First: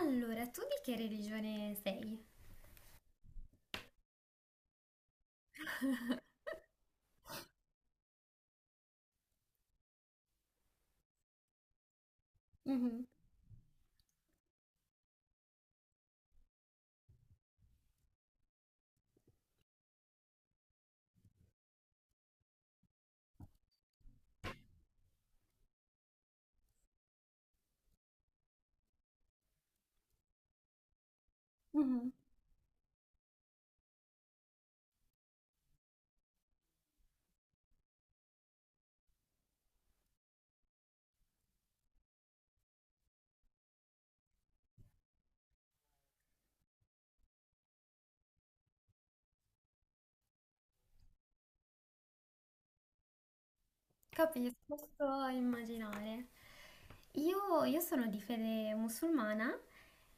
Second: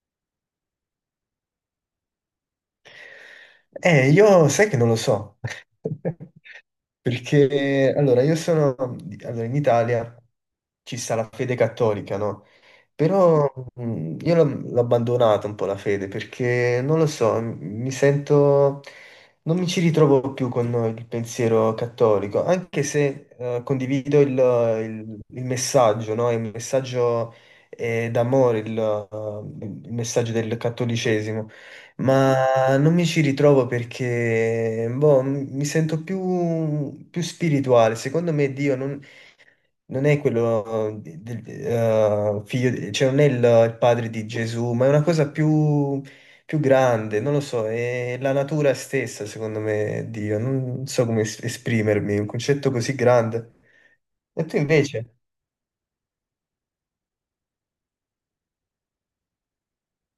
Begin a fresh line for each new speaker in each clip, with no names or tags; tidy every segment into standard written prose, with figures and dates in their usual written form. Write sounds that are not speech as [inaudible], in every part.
Allora, tu di che religione sei?
Io sai che non lo so, [laughs] perché allora io sono, allora in Italia ci sta la fede cattolica, no?
Mhm,
Però io l'ho abbandonata un po' la fede, perché non lo so, mi sento, non mi ci ritrovo più con il pensiero cattolico, anche se condivido il messaggio, no? Il messaggio d'amore, il messaggio del cattolicesimo.
mhm.
Ma non mi ci ritrovo perché boh, mi sento più spirituale. Secondo me Dio non è quello del figlio, cioè non è il padre di Gesù, ma è una cosa più grande, non lo so, è la natura stessa, secondo me, Dio. Non so come esprimermi, un concetto così grande. E
Capisco,
tu invece?
posso immaginare. Io sono di fede musulmana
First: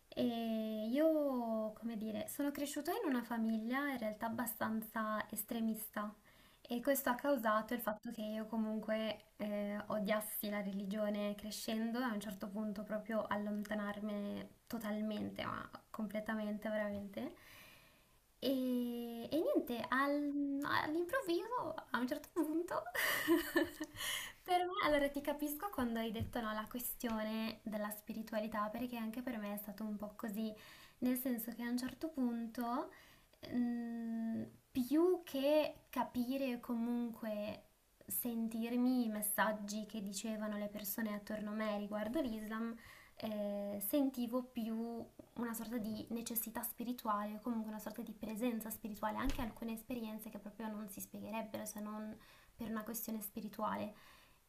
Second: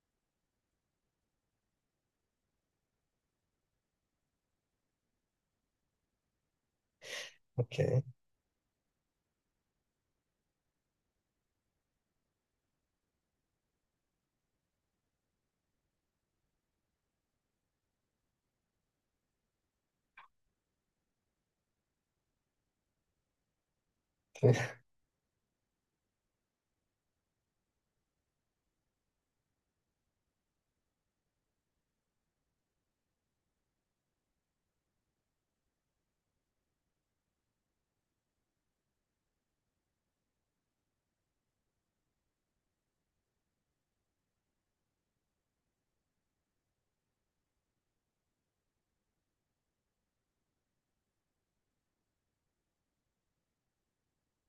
e io, come dire, sono cresciuta in una famiglia in realtà abbastanza estremista. E questo ha causato
Ok.
il fatto che io comunque odiassi la religione crescendo e a un certo punto proprio allontanarmi totalmente, ma completamente veramente. E niente, all'improvviso, a un certo punto, [laughs] per me,
[laughs]
allora ti capisco quando hai detto no, la questione della spiritualità, perché anche per me è stato un po' così, nel senso che a un certo punto... Mm, più che capire o comunque sentirmi i messaggi che dicevano le persone attorno a me riguardo l'Islam, sentivo più una sorta di necessità spirituale, o comunque una sorta di presenza spirituale, anche alcune esperienze che proprio non si spiegherebbero se non per una questione spirituale.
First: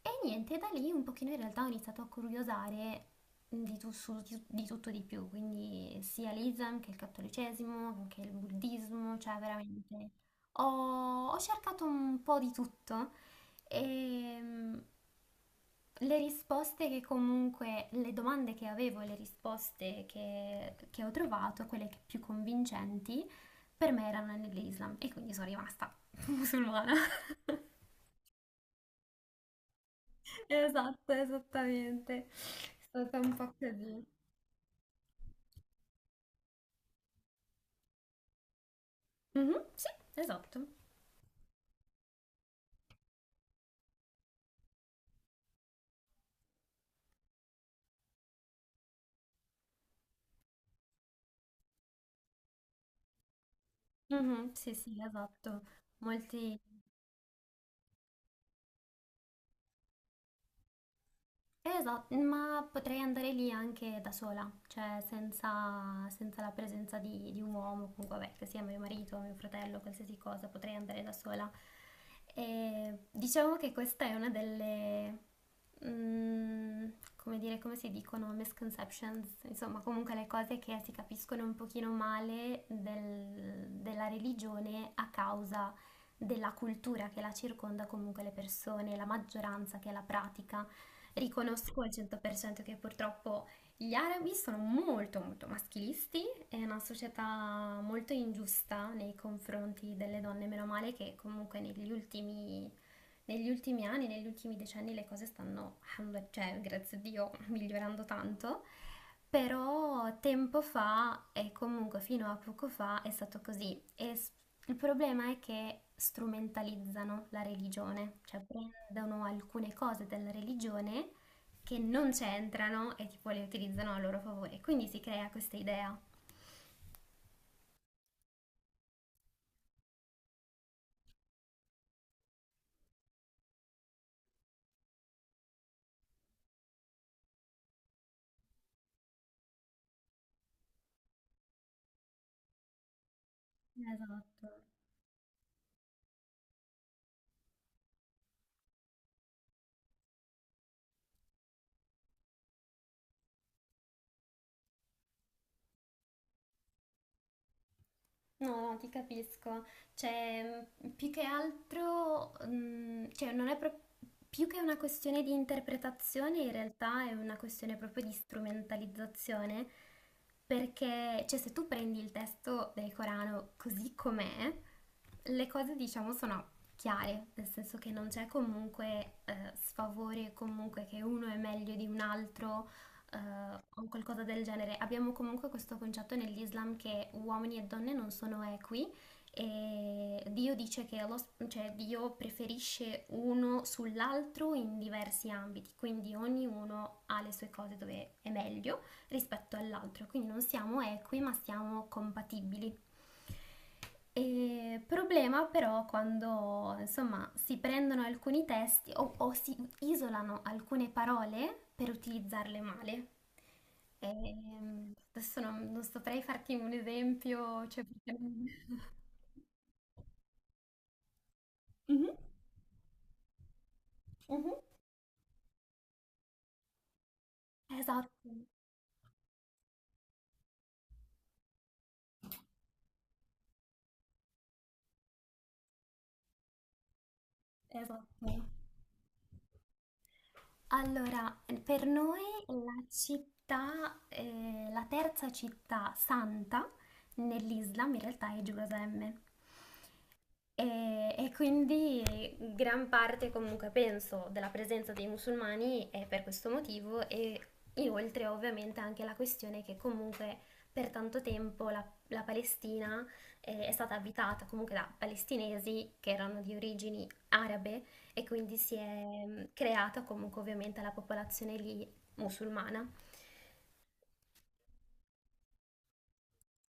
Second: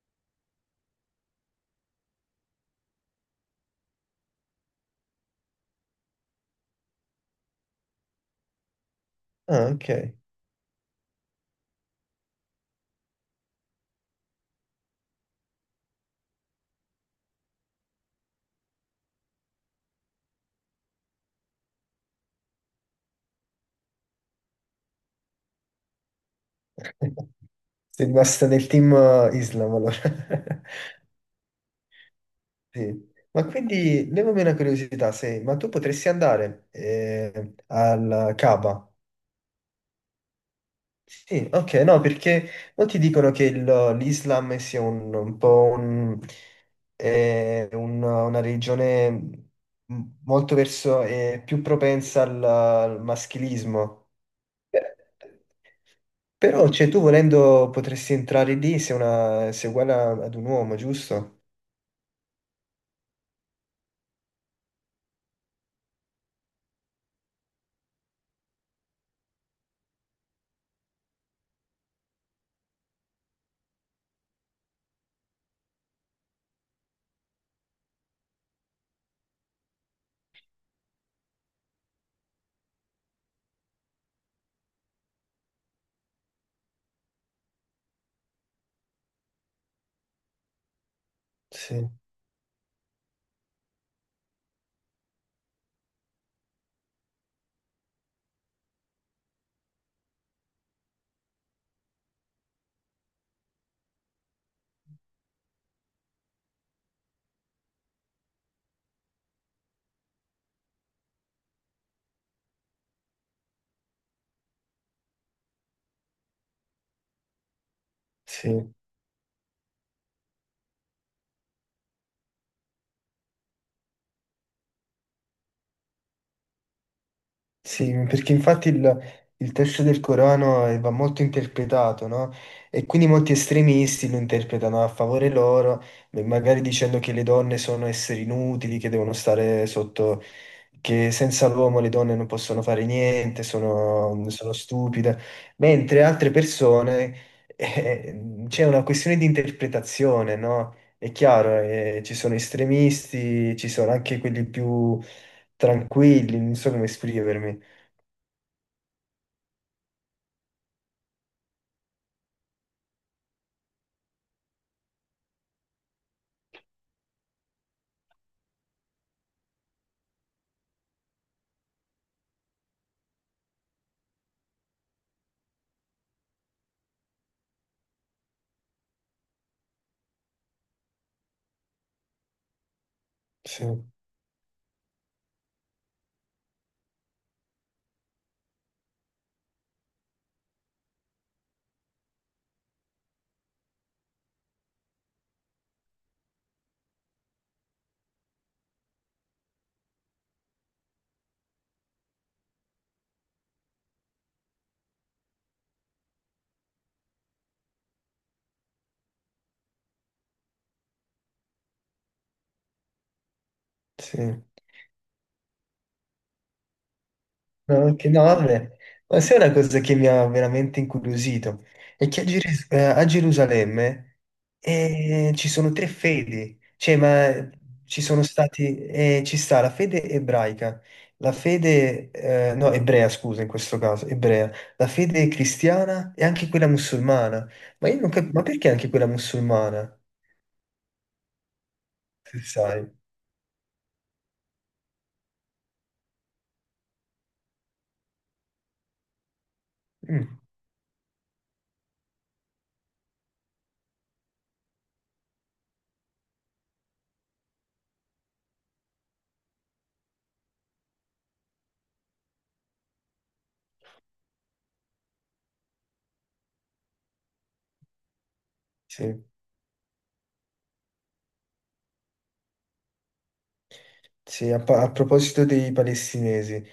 E niente, da lì un pochino in realtà ho iniziato a curiosare di tutto di più, quindi sia l'Islam che il cattolicesimo, che il buddismo, cioè
Ah,
veramente
ok.
ho cercato un po' di tutto e le risposte che comunque, le domande che avevo, e le risposte che ho trovato, quelle che più convincenti, per me erano nell'Islam e quindi sono rimasta [laughs] musulmana.
[laughs] Sei rimasta nel team Islam allora. [laughs]
Esatto, esattamente. È
Sì.
stata un
Ma
po' così.
quindi levami una curiosità, se, ma tu potresti andare al Kaaba?
Mhm, sì, esatto.
Sì, ok, no, perché molti dicono che l'Islam sia un po' una religione molto verso, più propensa al maschilismo.
Mhm, sì,
Eh,
sì, esatto. Molti.
Però, cioè, tu volendo potresti entrare lì se è uguale ad un uomo, giusto?
Esatto, ma potrei andare lì anche da sola, cioè senza, senza la presenza di un uomo, comunque vabbè, che sia mio marito, mio fratello, qualsiasi cosa, potrei andare da sola. E diciamo che questa è una delle, mm, come dire, come si dicono, misconceptions, insomma, comunque le cose che si capiscono un pochino male della religione a causa della cultura che la circonda, comunque le persone, la maggioranza che la pratica. Riconosco
Sì,
al 100% che purtroppo gli arabi sono molto molto maschilisti, è una società molto ingiusta nei confronti delle donne, meno male che comunque negli ultimi anni, negli ultimi decenni le cose stanno, alhamdulillah, cioè grazie a Dio, migliorando tanto, però tempo fa, e comunque fino a poco fa, è stato così. Il problema è che strumentalizzano la religione, cioè
sì.
prendono alcune cose della religione che non c'entrano e tipo le utilizzano a loro favore. Quindi si crea questa idea.
Sì, perché infatti il testo del Corano va molto interpretato, no? E quindi molti estremisti lo interpretano a favore loro, beh, magari dicendo che le donne sono esseri inutili, che devono stare sotto, che senza l'uomo le donne non possono fare niente,
Esatto.
sono stupide, mentre altre persone, c'è una questione di interpretazione, no? È chiaro, ci sono estremisti, ci sono anche quelli più tranquilli, non so come esprimermi.
No, no, ti capisco. Cioè, più che altro, cioè, non è pro- più che una questione di interpretazione, in realtà è una questione proprio di strumentalizzazione, perché, cioè, se tu prendi il testo del Corano così com'è, le cose, diciamo, sono chiare, nel senso che non c'è comunque sfavore, comunque che uno è meglio di un altro
Sì,
o qualcosa del genere. Abbiamo comunque questo concetto nell'Islam che uomini e donne non sono equi e Dio dice che cioè Dio preferisce uno sull'altro in diversi ambiti, quindi ognuno ha le sue cose dove è meglio rispetto all'altro, quindi non siamo equi ma siamo compatibili. E problema però quando insomma si prendono alcuni testi o si isolano alcune parole per utilizzarle male.
sì.
Adesso non saprei farti un esempio,
No,
cioè perché...
no, vabbè,
[laughs]
ma sai una cosa che mi ha veramente incuriosito? È
Mhm,
che a Gerusalemme
mhm.
ci sono tre fedi, cioè, ma
Esatto,
ci sta la fede ebraica, la fede, no, ebrea, scusa, in questo caso, ebrea, la fede cristiana e anche quella musulmana. Ma io non
esatto.
capisco, ma perché anche quella musulmana?
Allora, per noi
Se sai?
la città, la terza città santa nell'Islam in realtà è Gerusalemme.
Mm,
E quindi gran parte comunque penso della presenza dei musulmani è per questo motivo e inoltre ovviamente anche la questione che comunque per tanto tempo la Palestina è stata abitata comunque da palestinesi che erano di origini arabe e quindi si è
sì.
creata comunque ovviamente la popolazione lì musulmana.
Sì, a proposito dei palestinesi,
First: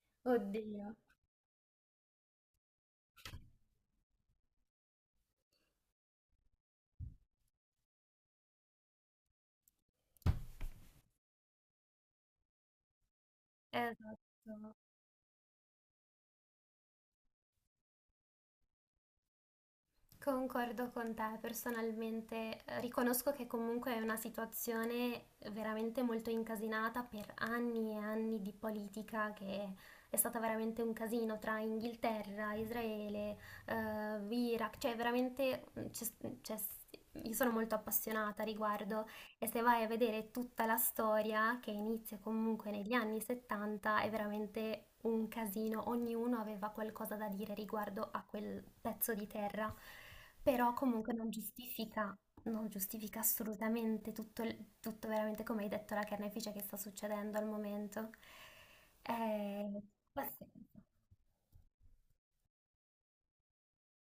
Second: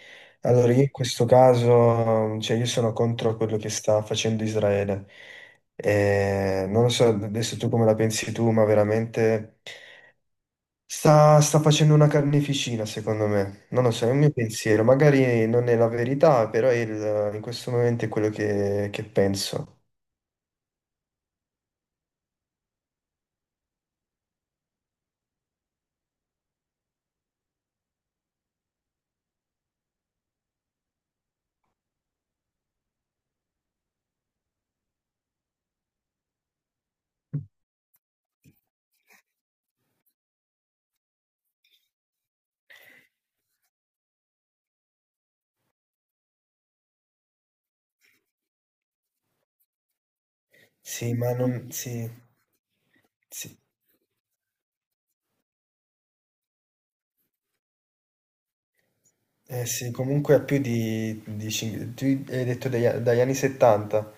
allora io in
Oddio.
questo caso, cioè io sono contro quello che sta facendo Israele. Non lo so adesso tu come la pensi tu, ma veramente sta facendo una carneficina, secondo me. Non lo so, è un mio
Esatto.
pensiero, magari non è la verità, però in questo momento è quello che penso.
Concordo con te, personalmente riconosco che comunque è una situazione veramente molto incasinata per anni e anni di politica che è stata veramente un casino tra Inghilterra, Israele, eh, Iraq, cioè veramente c'è- io sono molto appassionata a riguardo e se vai a vedere tutta la storia, che inizia comunque negli anni 70, è veramente un casino. Ognuno aveva qualcosa da dire riguardo a quel pezzo di terra, però comunque
Sì, ma non. Sì,
non giustifica
sì.
assolutamente tutto, tutto veramente, come hai detto, la carnefice che sta succedendo al momento.
Eh
Eh,
sì, comunque ha
pazienza.
più di tu hai detto dagli anni 70,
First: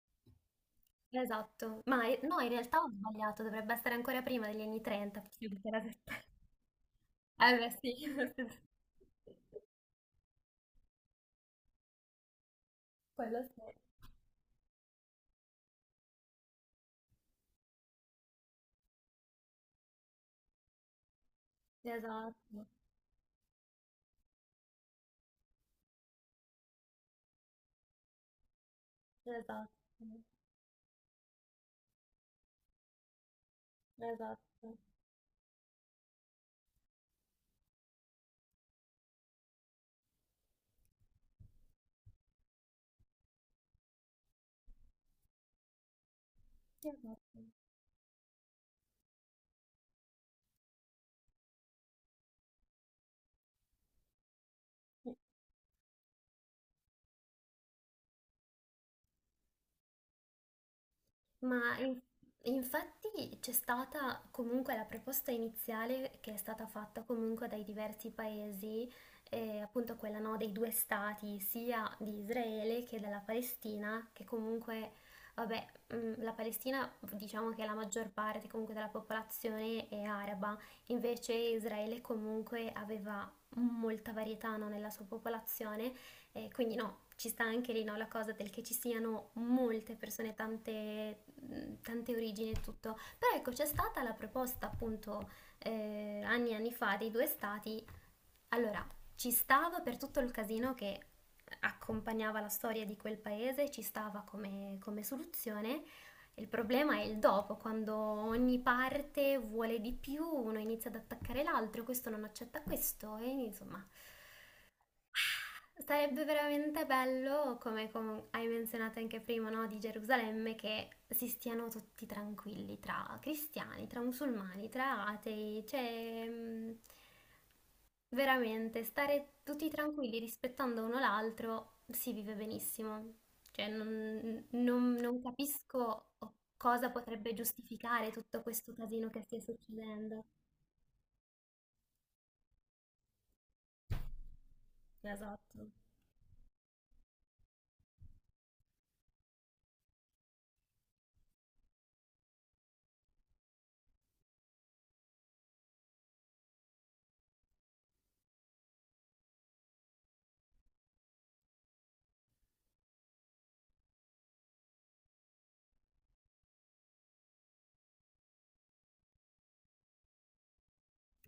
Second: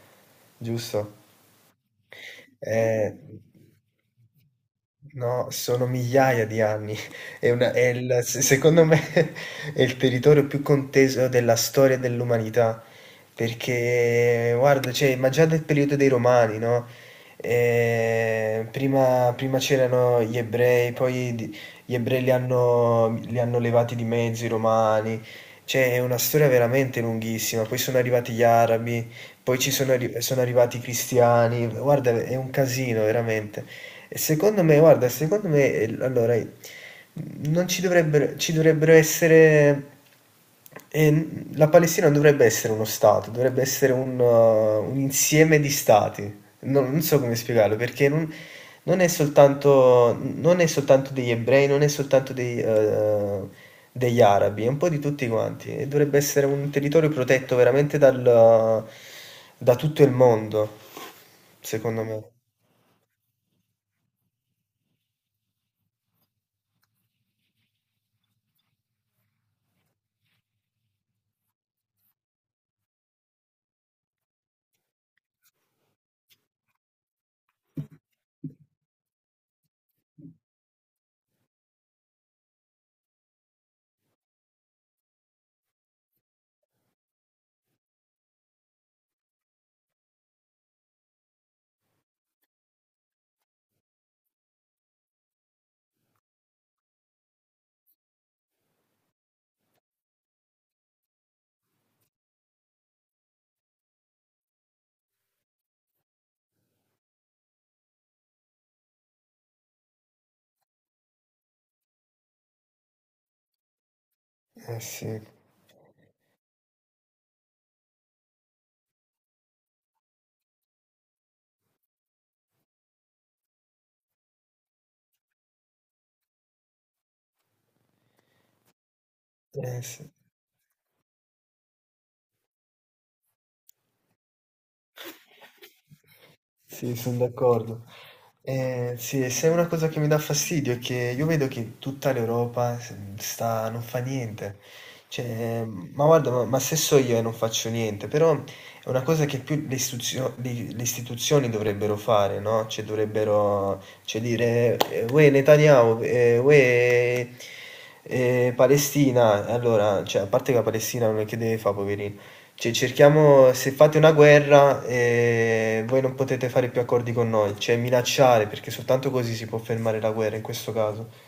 giusto?
Esatto, ma no, in realtà ho
Eh,
sbagliato, dovrebbe essere ancora prima degli anni 30,
no,
possiamo dire la
sono
verità. [laughs]
migliaia di anni. [laughs] È
Eh beh,
una- è
sì.
il- se-
[laughs]
secondo me [laughs] è il territorio più conteso della storia dell'umanità.
Quello sì.
Perché, guarda, cioè, ma già del periodo dei Romani, no? Prima c'erano gli ebrei, gli ebrei li
Esatto,
hanno, li hanno levati di mezzo i romani. Cioè, è una storia veramente lunghissima. Poi sono arrivati gli arabi. Poi
esatto,
sono arrivati i cristiani, guarda, è un casino veramente. E secondo
esatto,
me, guarda, secondo me, allora, non ci dovrebbero, ci dovrebbero essere, eh, la Palestina non dovrebbe essere uno Stato, dovrebbe essere un insieme di Stati.
sì,
Non so come
esatto.
spiegarlo perché non è soltanto, non è soltanto degli ebrei, non è soltanto degli arabi, è un po' di tutti quanti e dovrebbe essere un territorio protetto veramente da tutto il mondo,
Ma in-
secondo me.
Infatti c'è stata comunque la proposta iniziale che è stata fatta comunque dai diversi paesi, appunto quella no, dei due stati, sia di Israele che della Palestina, che comunque, vabbè, la Palestina diciamo che la maggior parte comunque della popolazione è araba, invece Israele comunque aveva molta varietà no, nella sua popolazione quindi no, ci sta anche lì no, la cosa del che ci siano molte persone, tante, tante origini e tutto. Però ecco, c'è stata la proposta appunto anni e anni fa dei due stati. Allora, ci stava per tutto il casino che accompagnava la storia di quel paese, ci stava come, come soluzione. Il problema è il dopo, quando ogni parte vuole di più, uno inizia ad attaccare l'altro, questo non accetta questo e insomma...
Eh sì,
Sarebbe veramente bello, come hai menzionato anche prima, no, di Gerusalemme, che si stiano tutti tranquilli tra cristiani, tra musulmani, tra atei, cioè veramente stare tutti
eh sì.
tranquilli rispettando uno l'altro si vive benissimo. Cioè non capisco cosa
Sì, sono
potrebbe
d'accordo.
giustificare tutto questo casino che
Sì,
stia
se è una cosa che mi dà
succedendo.
fastidio è che io vedo che tutta l'Europa sta, non fa niente. Cioè,
Esatto.
ma guarda, ma se so io e non faccio niente, però è una cosa che più le istituzioni dovrebbero fare, no? Cioè, dovrebbero, cioè, dire, uè Netanyahu, uè Palestina. Allora, cioè, a parte che la Palestina non è che deve fare, poverina cioè, cerchiamo, se fate una guerra, voi non potete fare più accordi con noi, cioè minacciare, perché soltanto così si può fermare la guerra in questo caso.